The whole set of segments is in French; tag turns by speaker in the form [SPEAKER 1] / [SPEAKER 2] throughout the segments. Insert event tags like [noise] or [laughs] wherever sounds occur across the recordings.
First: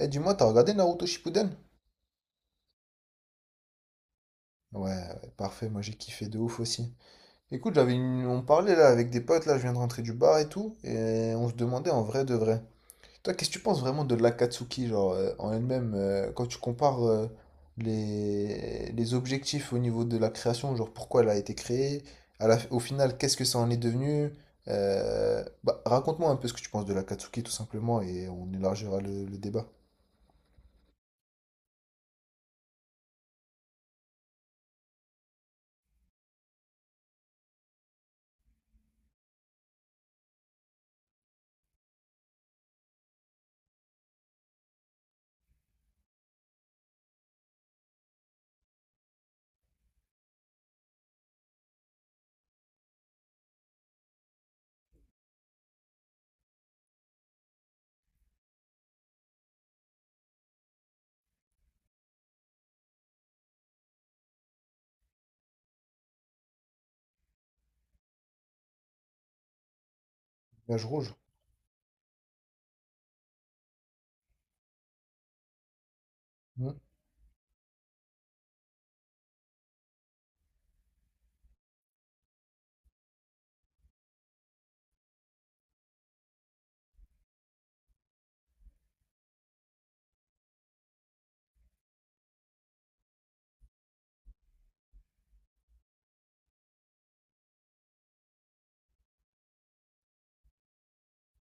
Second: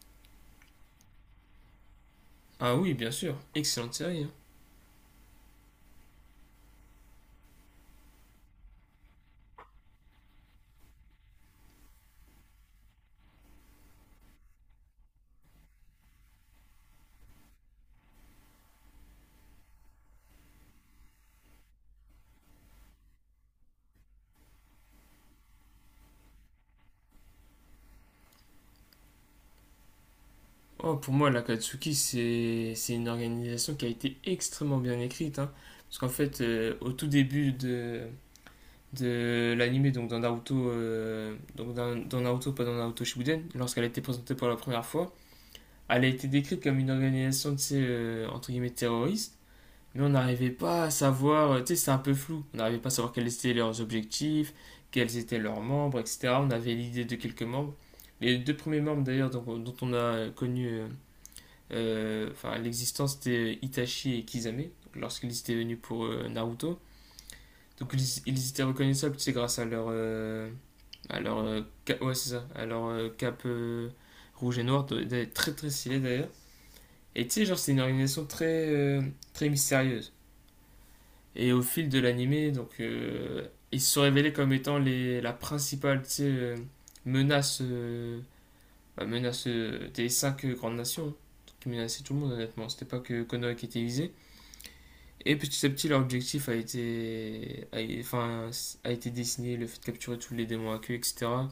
[SPEAKER 1] Eh, dis-moi, t'as regardé Naruto Shippuden?
[SPEAKER 2] Ah oui, bien sûr. Excellente série. Hein.
[SPEAKER 1] Ouais, ouais, parfait, moi j'ai kiffé de ouf aussi. Écoute, on parlait là avec des potes, là je viens de rentrer du bar et tout, et on se demandait en vrai de vrai. Toi, qu'est-ce que tu penses vraiment de l'Akatsuki, genre en elle-même, quand tu compares les objectifs au niveau de la création, genre pourquoi elle a été créée, au final, qu'est-ce que ça en est devenu? Bah, raconte-moi un peu ce que tu penses de l'Akatsuki tout simplement, et on élargira le débat.
[SPEAKER 2] Oh, pour moi, l'Akatsuki, c'est une organisation qui a été extrêmement bien écrite. Hein. Parce qu'en fait, au tout début de l'anime, donc dans Naruto, donc dans Naruto, pas dans Naruto Shippuden, lorsqu'elle a été présentée pour la première fois, elle a été décrite comme une organisation, tu sais, entre guillemets, terroriste. Mais on n'arrivait pas à savoir, tu sais, c'est un peu flou, on n'arrivait pas à savoir quels étaient leurs objectifs, quels étaient leurs membres, etc. On avait l'idée de quelques membres. Les deux premiers membres d'ailleurs dont on a connu l'existence, c'était Itachi et Kisame lorsqu'ils étaient venus pour Naruto. Donc ils étaient reconnaissables, tu sais, grâce à leur
[SPEAKER 1] Nuage rouge.
[SPEAKER 2] à leur, euh, ouais, c'est ça, à leur cape rouge et noir, très très stylé d'ailleurs.
[SPEAKER 1] Hmm.
[SPEAKER 2] Et tu sais, genre, c'est une organisation très, très mystérieuse. Et au fil de l'animé, donc, ils se sont révélés comme étant la principale tu sais, menace, menace des cinq grandes nations, hein, qui menaçaient tout le monde honnêtement. C'était pas que Konoha qui était visé. Et petit à petit, leur objectif a été dessiné, le fait de capturer tous les démons à queue, etc.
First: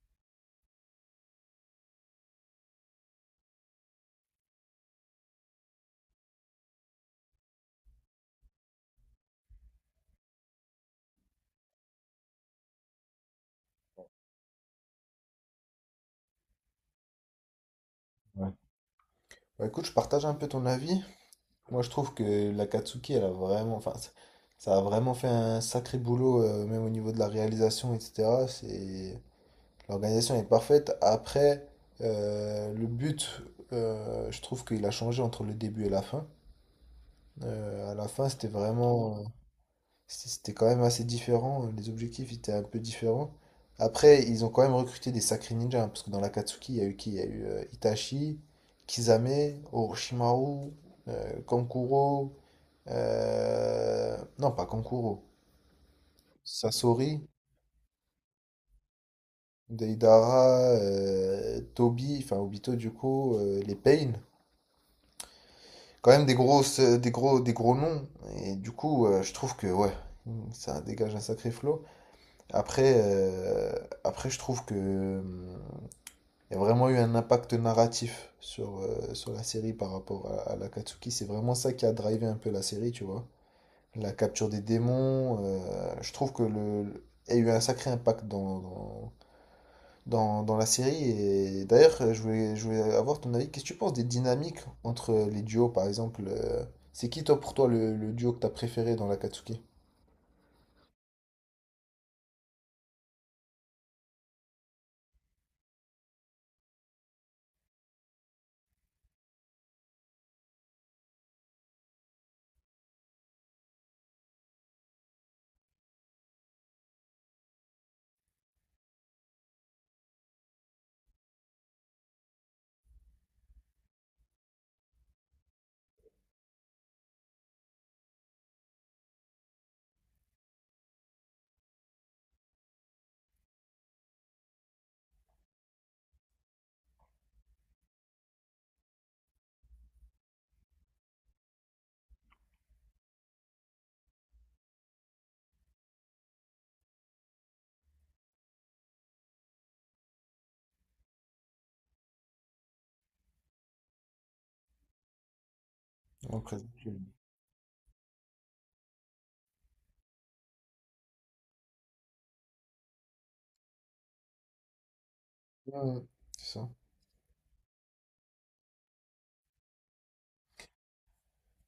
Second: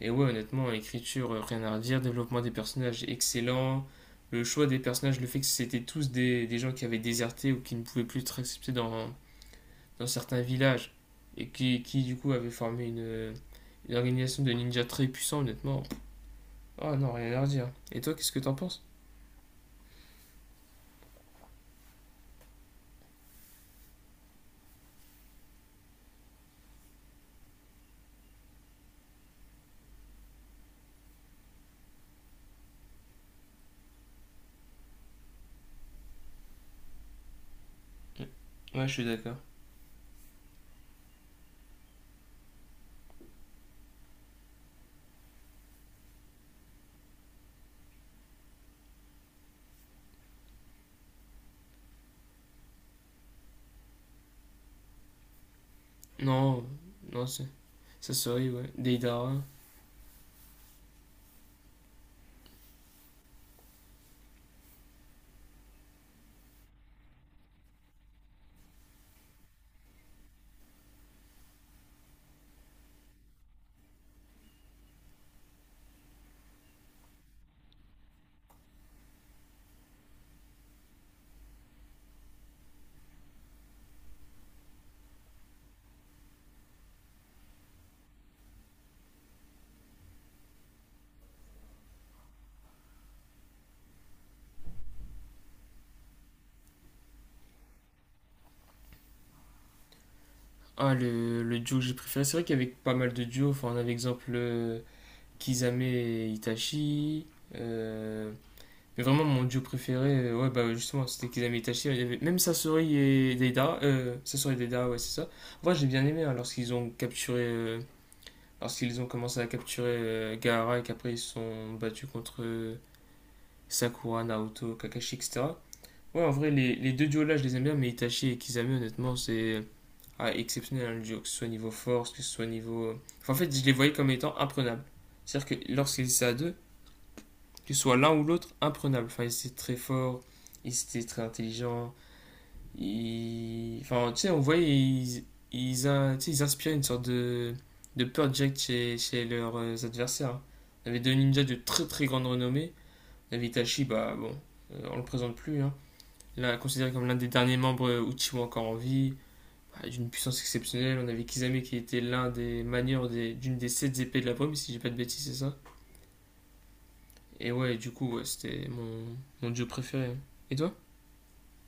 [SPEAKER 2] Et ouais, honnêtement, écriture, rien à redire, développement des personnages excellent, le choix des personnages, le fait que c'était tous des gens qui avaient déserté ou qui ne pouvaient plus être acceptés dans certains villages et qui du coup avait formé une organisation de ninjas très puissant honnêtement. Oh non, rien à leur dire. Et toi, qu'est-ce que
[SPEAKER 1] Ouais.
[SPEAKER 2] t'en penses?
[SPEAKER 1] Bah écoute, je partage un peu ton avis. Moi, je trouve que la Katsuki, elle a vraiment, enfin, ça a vraiment fait un sacré boulot, même au niveau de la réalisation, etc. C'est... L'organisation est parfaite. Après, le but, je trouve qu'il a changé entre le début et la fin. À la fin, c'était
[SPEAKER 2] Ouais, je suis
[SPEAKER 1] vraiment,
[SPEAKER 2] d'accord.
[SPEAKER 1] c'était quand même assez différent. Les objectifs étaient un peu différents. Après, ils ont quand même recruté des sacrés ninjas, hein, parce que dans la Katsuki, il y a eu qui? Il y a eu Itachi, Kisame, Orochimaru, Kankuro. Non, pas Kankuro.
[SPEAKER 2] Non,
[SPEAKER 1] Sasori,
[SPEAKER 2] non, ça serait, ouais. Deidara.
[SPEAKER 1] Deidara, Toby, enfin Obito du coup, les Pain. Quand même des grosses, des gros noms. Et du coup, je trouve que ouais, ça dégage un sacré flot. Après, après, je trouve que il y a vraiment eu un impact narratif sur, sur la série par rapport à l'Akatsuki. C'est vraiment ça qui a drivé un peu la série, tu vois. La capture des démons. Je trouve que il y a eu un sacré impact dans la série. Et d'ailleurs, je voulais avoir ton avis. Qu'est-ce que tu penses des dynamiques entre les duos, par exemple? C'est qui, toi, pour toi, le duo que t'as préféré dans l'Akatsuki?
[SPEAKER 2] Ah, le duo que j'ai préféré. C'est vrai qu'il y avait pas mal de duos. Enfin, on avait exemple Kizame et Itachi. euh, Mais vraiment, mon duo préféré, ouais, bah justement, c'était Kisame et Itachi. Il y avait même Sasori et Deidara. Sasori et Deidara, ouais, c'est ça. Moi, j'ai bien aimé hein, lorsqu'ils ont capturé lorsqu'ils ont commencé à capturer Gaara et qu'après ils se sont battus contre Sakura, Naoto, Kakashi, etc. Ouais, en vrai, les deux duos-là, je les aime bien, mais Itachi et Kisame honnêtement, c'est ah, exceptionnel, hein, le duo, que ce soit niveau force, que ce soit niveau... Enfin, en fait, je les voyais comme étant imprenables. C'est-à-dire que lorsqu'ils étaient à deux, que ce soit l'un ou l'autre, imprenables. Enfin, ils étaient très forts, ils étaient très intelligents, ils... Enfin, tu sais, on voyait, ils tu sais, ils inspiraient une sorte de peur jack chez leurs adversaires. Hein. On avait deux ninjas de très très grande renommée. On avait Itachi, bah bon, on le présente plus. Hein.
[SPEAKER 1] Dans
[SPEAKER 2] Là, considéré
[SPEAKER 1] Akatsuki.
[SPEAKER 2] comme l'un des derniers membres Uchiwa encore en vie, bah, d'une puissance exceptionnelle. On avait Kisame qui était l'un des manieurs d'une des sept épées de la brume, si j'ai pas de bêtises, c'est ça.
[SPEAKER 1] Ouais, c'est ça.
[SPEAKER 2] Et ouais, du coup, ouais, c'était mon dieu préféré. Hein. Et toi?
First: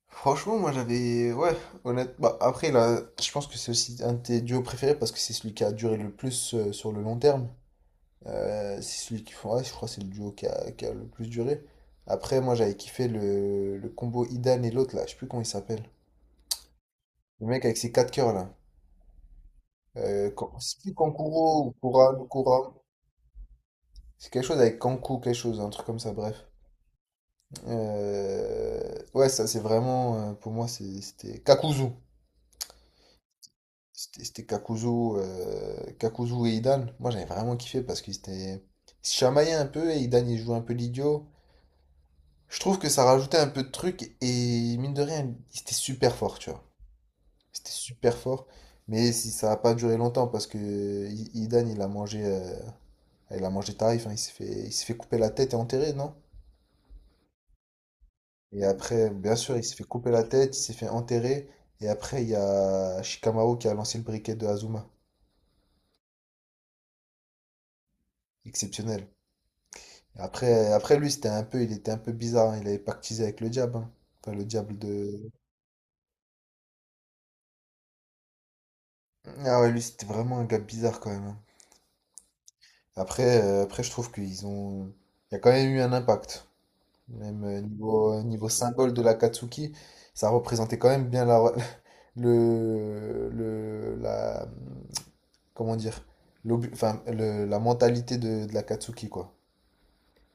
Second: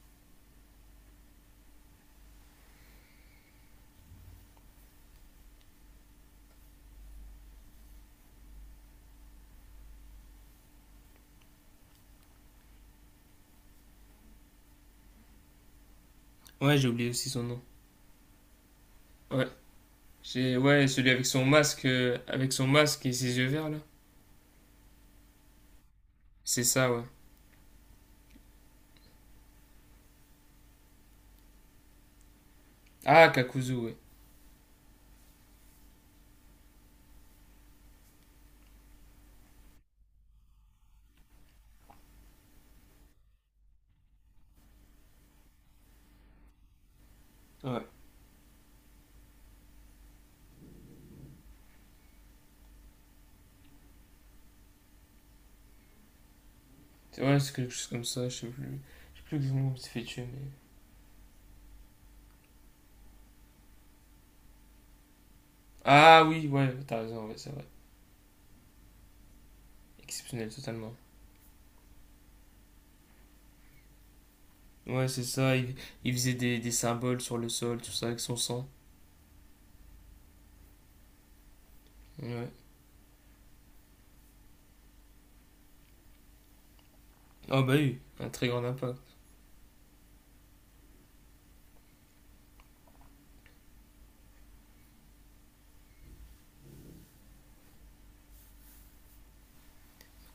[SPEAKER 1] Franchement, moi j'avais. Ouais, honnête Bah, après, là, je pense que c'est aussi un de tes duos préférés parce que c'est celui qui a duré le plus sur le long terme. C'est celui qui font ouais je crois que c'est le duo qui a le plus duré. Après, moi j'avais kiffé le combo Idan et l'autre là, je sais plus comment il s'appelle.
[SPEAKER 2] Ouais, j'ai oublié aussi son
[SPEAKER 1] Le
[SPEAKER 2] nom.
[SPEAKER 1] mec avec ses quatre cœurs là.
[SPEAKER 2] Ouais, J'ai
[SPEAKER 1] C'est
[SPEAKER 2] ouais,
[SPEAKER 1] plus
[SPEAKER 2] celui
[SPEAKER 1] Kankuro ou Kuram,
[SPEAKER 2] avec son
[SPEAKER 1] Kuram.
[SPEAKER 2] masque et ses yeux verts là.
[SPEAKER 1] C'est quelque chose avec Kanku, quelque chose, un truc comme ça, bref.
[SPEAKER 2] C'est ça ouais.
[SPEAKER 1] Ouais, ça c'est vraiment, pour moi c'était Kakuzu.
[SPEAKER 2] Ah, Kakuzu ouais.
[SPEAKER 1] C'était Kakuzu, Kakuzu et Idan. Moi j'avais vraiment kiffé parce qu'ils étaient... ils se chamaillaient un peu et Idan il jouait un peu l'idiot. Je trouve que ça rajoutait un peu de truc et mine de rien, c'était super fort, tu vois. C'était
[SPEAKER 2] Ouais.
[SPEAKER 1] super fort. Mais si ça n'a pas duré longtemps parce que Idan, il a mangé tarif, hein, il s'est fait couper la tête et enterrer, non?
[SPEAKER 2] c'est Ouais, c'est quelque chose comme ça, je sais plus.
[SPEAKER 1] Et après,
[SPEAKER 2] Je sais
[SPEAKER 1] bien
[SPEAKER 2] plus
[SPEAKER 1] sûr, il
[SPEAKER 2] exactement où
[SPEAKER 1] s'est
[SPEAKER 2] il
[SPEAKER 1] fait
[SPEAKER 2] s'est fait
[SPEAKER 1] couper
[SPEAKER 2] tuer
[SPEAKER 1] la
[SPEAKER 2] mais...
[SPEAKER 1] tête, il s'est fait enterrer. Et après, il y a Shikamaru qui a lancé le briquet de Azuma.
[SPEAKER 2] Ah oui, ouais, t'as raison, ouais, c'est vrai.
[SPEAKER 1] Exceptionnel.
[SPEAKER 2] Exceptionnel
[SPEAKER 1] Après,
[SPEAKER 2] totalement.
[SPEAKER 1] après lui, c'était un peu, il était un peu bizarre. Hein, il avait pactisé avec le diable. Hein. Enfin, le diable
[SPEAKER 2] Ouais, c'est
[SPEAKER 1] de...
[SPEAKER 2] ça, il faisait des symboles sur le sol, tout ça avec son sang.
[SPEAKER 1] Ah ouais, lui, c'était vraiment un gars bizarre quand même. Hein.
[SPEAKER 2] Ouais.
[SPEAKER 1] Après, après je trouve qu'ils ont... Il y a quand même eu un impact. Même
[SPEAKER 2] Ah bah oui, un très
[SPEAKER 1] niveau
[SPEAKER 2] grand
[SPEAKER 1] symbole
[SPEAKER 2] impact.
[SPEAKER 1] de la Katsuki, ça représentait quand même bien [laughs] la, comment dire, la mentalité de la Katsuki, quoi.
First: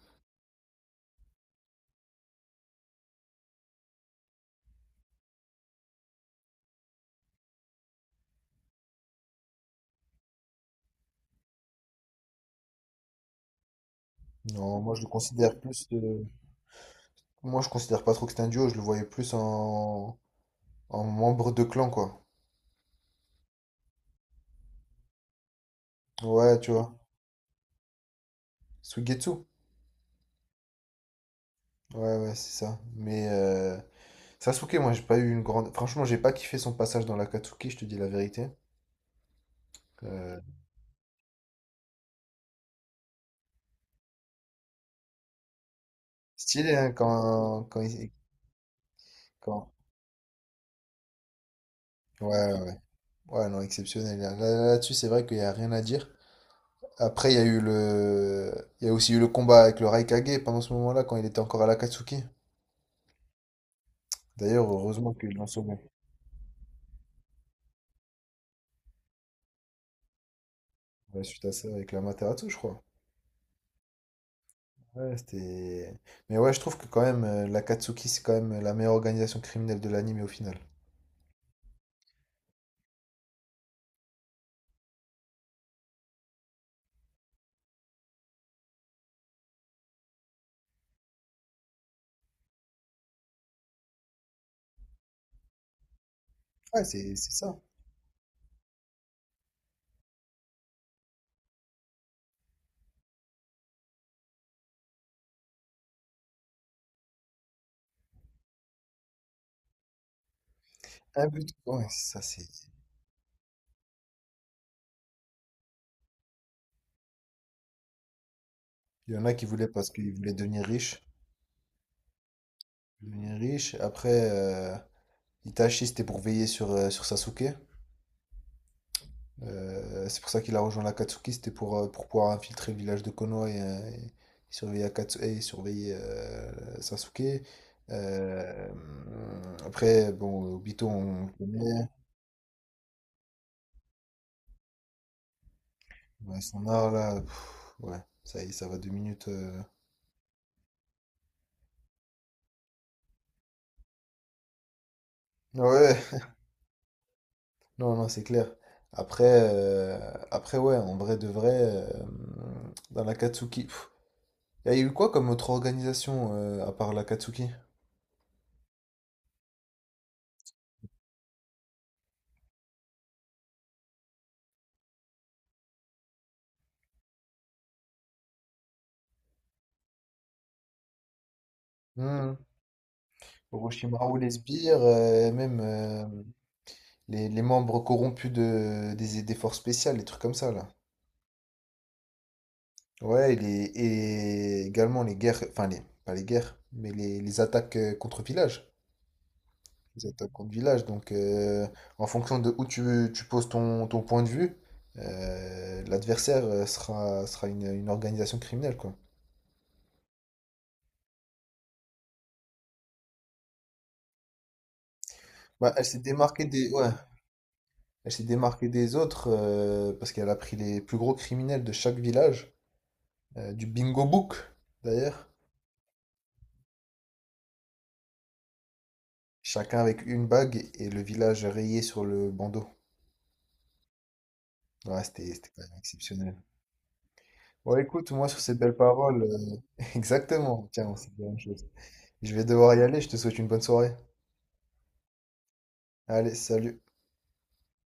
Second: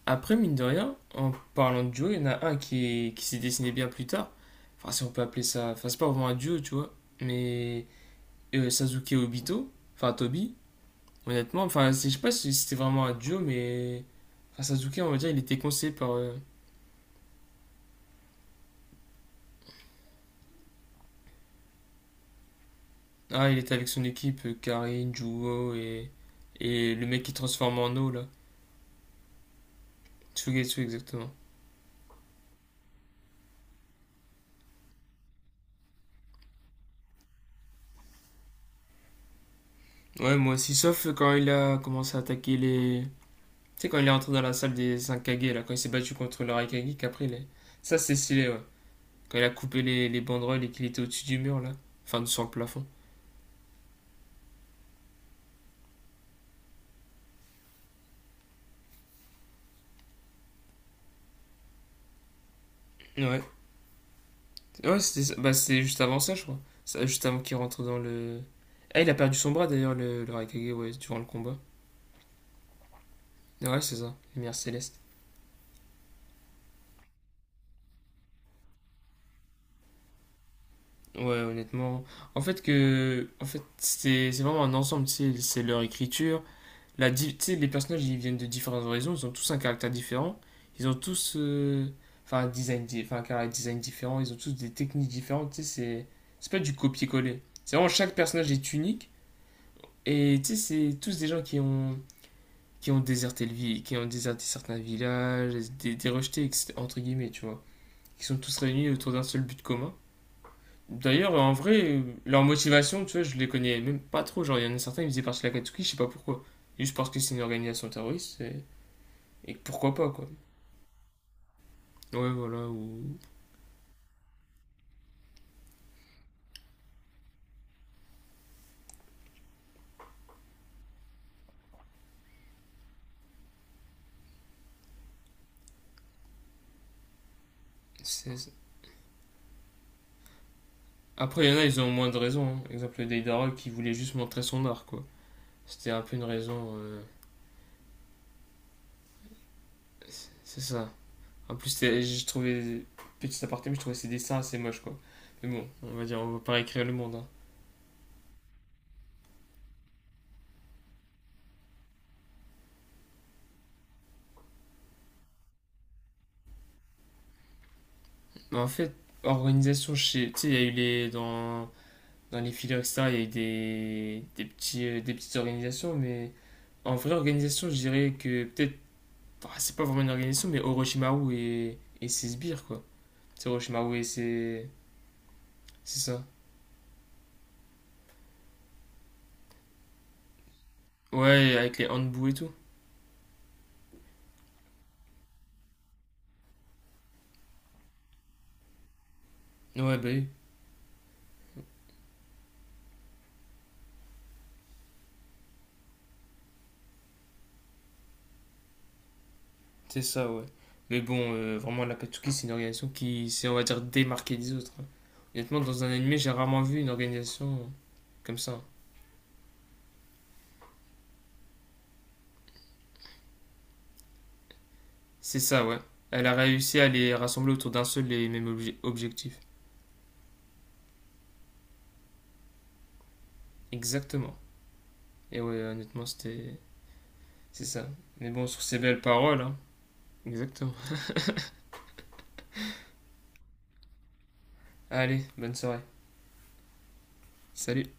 [SPEAKER 2] Après, mine de rien, en parlant de duo, il y en a un qui s'est dessiné bien plus tard. Enfin, si on peut appeler ça. Enfin, c'est pas vraiment un duo, tu vois. Mais Sasuke et Obito, enfin Tobi, honnêtement. Enfin, je sais pas si c'était vraiment un duo, mais enfin,
[SPEAKER 1] Non, moi
[SPEAKER 2] Sasuke,
[SPEAKER 1] je le
[SPEAKER 2] on va dire, il était
[SPEAKER 1] considère plus.
[SPEAKER 2] conseillé par.
[SPEAKER 1] Moi je considère pas trop que c'est un duo, je le voyais plus en membre de clan, quoi.
[SPEAKER 2] Ah, il était avec son équipe, Karin, Juho
[SPEAKER 1] Ouais, tu
[SPEAKER 2] et
[SPEAKER 1] vois.
[SPEAKER 2] le mec qui transforme en eau, là.
[SPEAKER 1] Suigetsu.
[SPEAKER 2] Tsugetsu, exactement.
[SPEAKER 1] Ouais, ouais, c'est ça. Mais, Sasuke, moi, j'ai pas eu une grande. Franchement, j'ai pas kiffé son passage dans l'Akatsuki, je te dis la vérité.
[SPEAKER 2] Ouais,
[SPEAKER 1] Euh,
[SPEAKER 2] moi aussi, sauf quand il a commencé à attaquer les. Tu sais, quand il est entré dans la salle des 5 Kage, là, quand il s'est battu contre le
[SPEAKER 1] stylé, hein,
[SPEAKER 2] Raikage, qu'après, il est... ça c'est stylé, ouais. Quand il a
[SPEAKER 1] quand-
[SPEAKER 2] coupé les banderoles et qu'il était au-dessus du mur, là. Enfin,
[SPEAKER 1] ouais,
[SPEAKER 2] sur le
[SPEAKER 1] ouais.
[SPEAKER 2] plafond.
[SPEAKER 1] Ouais, non, exceptionnel. Là, là-dessus, c'est vrai qu'il y a rien à dire. Après, il y a eu le... Il y a aussi eu le combat avec le Raikage pendant ce moment-là, quand il était encore à l'Akatsuki.
[SPEAKER 2] Ouais.
[SPEAKER 1] D'ailleurs,
[SPEAKER 2] Ouais,
[SPEAKER 1] heureusement
[SPEAKER 2] c'était
[SPEAKER 1] qu'ils
[SPEAKER 2] ça.
[SPEAKER 1] l'ont
[SPEAKER 2] Bah,
[SPEAKER 1] sauvé.
[SPEAKER 2] c'était juste avant ça, je crois. Ça, juste avant qu'il rentre dans le. Ah, il a perdu son bras d'ailleurs, le Raikage, ouais, durant
[SPEAKER 1] Ouais,
[SPEAKER 2] le
[SPEAKER 1] suite à
[SPEAKER 2] combat.
[SPEAKER 1] ça, avec l'Amaterasu, je crois.
[SPEAKER 2] Ouais, c'est ça, lumière céleste.
[SPEAKER 1] Ouais, c'était... Mais ouais, je trouve que quand même, l'Akatsuki, c'est quand même la meilleure organisation criminelle de l'anime au final.
[SPEAKER 2] Ouais, honnêtement. En fait, que. En fait, c'est vraiment un ensemble, tu sais, c'est leur écriture. Tu sais, les personnages, ils viennent de différentes horizons, ils ont tous un caractère différent. Ils ont tous. Enfin, un design, enfin, un caractère design différent, ils ont tous des techniques différentes, tu sais, c'est. C'est pas du
[SPEAKER 1] Ouais, c'est
[SPEAKER 2] copier-coller.
[SPEAKER 1] ça.
[SPEAKER 2] C'est vraiment chaque personnage est unique. Et tu sais, c'est tous des gens qui ont déserté qui ont déserté certains villages, des rejetés, entre guillemets, tu vois, qui sont tous réunis autour d'un seul but commun.
[SPEAKER 1] Un
[SPEAKER 2] D'ailleurs,
[SPEAKER 1] but.
[SPEAKER 2] en
[SPEAKER 1] Ouais,
[SPEAKER 2] vrai,
[SPEAKER 1] c'est ça,
[SPEAKER 2] leur
[SPEAKER 1] c'est...
[SPEAKER 2] motivation, tu vois, je les connais même pas trop. Genre, il y en a certains, ils faisaient partie de la Katsuki, je sais pas pourquoi. Juste parce que c'est une organisation terroriste, et,
[SPEAKER 1] Il y en a qui
[SPEAKER 2] et
[SPEAKER 1] voulaient parce
[SPEAKER 2] pourquoi pas,
[SPEAKER 1] qu'ils
[SPEAKER 2] quoi.
[SPEAKER 1] voulaient devenir riches.
[SPEAKER 2] Ouais, voilà, ou...
[SPEAKER 1] Devenir riches. Après, Itachi, c'était pour veiller sur, sur Sasuke. C'est pour ça qu'il a rejoint l'Akatsuki, c'était pour pouvoir infiltrer le village de Konoha et surveiller, et surveiller Sasuke.
[SPEAKER 2] c'est-
[SPEAKER 1] Euh, Après, bon, Obito, on le
[SPEAKER 2] Après, il y en a, ils
[SPEAKER 1] connaît.
[SPEAKER 2] ont moins de raisons. Hein. Exemple, Deidara qui voulait juste montrer son art, quoi. C'était un peu une
[SPEAKER 1] Ouais, son
[SPEAKER 2] raison...
[SPEAKER 1] art, là, pff, ouais, ça y est, ça va deux minutes. Euh.
[SPEAKER 2] C'est ça. En plus, j'ai trouvé, petit aparté, mais je trouvais ses dessins assez moches, quoi. Mais bon,
[SPEAKER 1] Ouais,
[SPEAKER 2] on va dire,
[SPEAKER 1] ouais.
[SPEAKER 2] on va pas réécrire le monde. Hein.
[SPEAKER 1] Non, non, c'est clair. Après, euh, après, ouais, en vrai de vrai, dans l'Akatsuki, pff, il y a eu quoi comme autre organisation à part l'Akatsuki?
[SPEAKER 2] Mais en fait, organisation, tu sais, il y a eu les. Dans les filières, etc., il y a eu des petites organisations, mais en vraie organisation, je dirais que peut-être. Ah, c'est pas vraiment une organisation, mais Orochimaru et ses
[SPEAKER 1] Hmm.
[SPEAKER 2] sbires, quoi. C'est Orochimaru et
[SPEAKER 1] Orochimaru, les
[SPEAKER 2] ses.
[SPEAKER 1] sbires, même
[SPEAKER 2] C'est ça.
[SPEAKER 1] les membres corrompus des forces spéciales, les trucs comme ça là.
[SPEAKER 2] Ouais, avec les handbou et tout.
[SPEAKER 1] Ouais, et, et également les guerres, enfin les, pas les guerres, mais les attaques contre village.
[SPEAKER 2] Ouais, bah
[SPEAKER 1] Les
[SPEAKER 2] oui.
[SPEAKER 1] attaques contre village. Donc en fonction de où tu poses ton point de vue, l'adversaire sera une organisation criminelle quoi.
[SPEAKER 2] C'est ça, ouais. Mais bon, vraiment, la Katsuki, c'est une organisation qui s'est, on va dire, démarquée des autres. Hein. Honnêtement,
[SPEAKER 1] Bah,
[SPEAKER 2] dans
[SPEAKER 1] elle
[SPEAKER 2] un
[SPEAKER 1] s'est
[SPEAKER 2] anime, j'ai
[SPEAKER 1] démarquée
[SPEAKER 2] rarement
[SPEAKER 1] des,
[SPEAKER 2] vu
[SPEAKER 1] ouais,
[SPEAKER 2] une organisation
[SPEAKER 1] elle s'est
[SPEAKER 2] comme ça. Hein.
[SPEAKER 1] démarquée des autres parce qu'elle a pris les plus gros criminels de chaque village, du bingo book d'ailleurs,
[SPEAKER 2] C'est ça, ouais. Elle a réussi à les rassembler autour d'un seul et même objectif.
[SPEAKER 1] chacun avec une bague et le village rayé sur le bandeau.
[SPEAKER 2] Exactement.
[SPEAKER 1] Ouais, c'était
[SPEAKER 2] Et
[SPEAKER 1] c'était quand
[SPEAKER 2] ouais,
[SPEAKER 1] même
[SPEAKER 2] honnêtement,
[SPEAKER 1] exceptionnel.
[SPEAKER 2] c'était... C'est
[SPEAKER 1] Bon,
[SPEAKER 2] ça.
[SPEAKER 1] écoute, moi
[SPEAKER 2] Mais
[SPEAKER 1] sur
[SPEAKER 2] bon,
[SPEAKER 1] ces
[SPEAKER 2] sur
[SPEAKER 1] belles
[SPEAKER 2] ces belles
[SPEAKER 1] paroles,
[SPEAKER 2] paroles, hein.
[SPEAKER 1] [laughs] exactement,
[SPEAKER 2] Exactement.
[SPEAKER 1] tiens, c'est la même chose. Je vais devoir y aller, je te souhaite une bonne soirée.
[SPEAKER 2] Allez, bonne soirée.
[SPEAKER 1] Allez, salut.
[SPEAKER 2] Salut.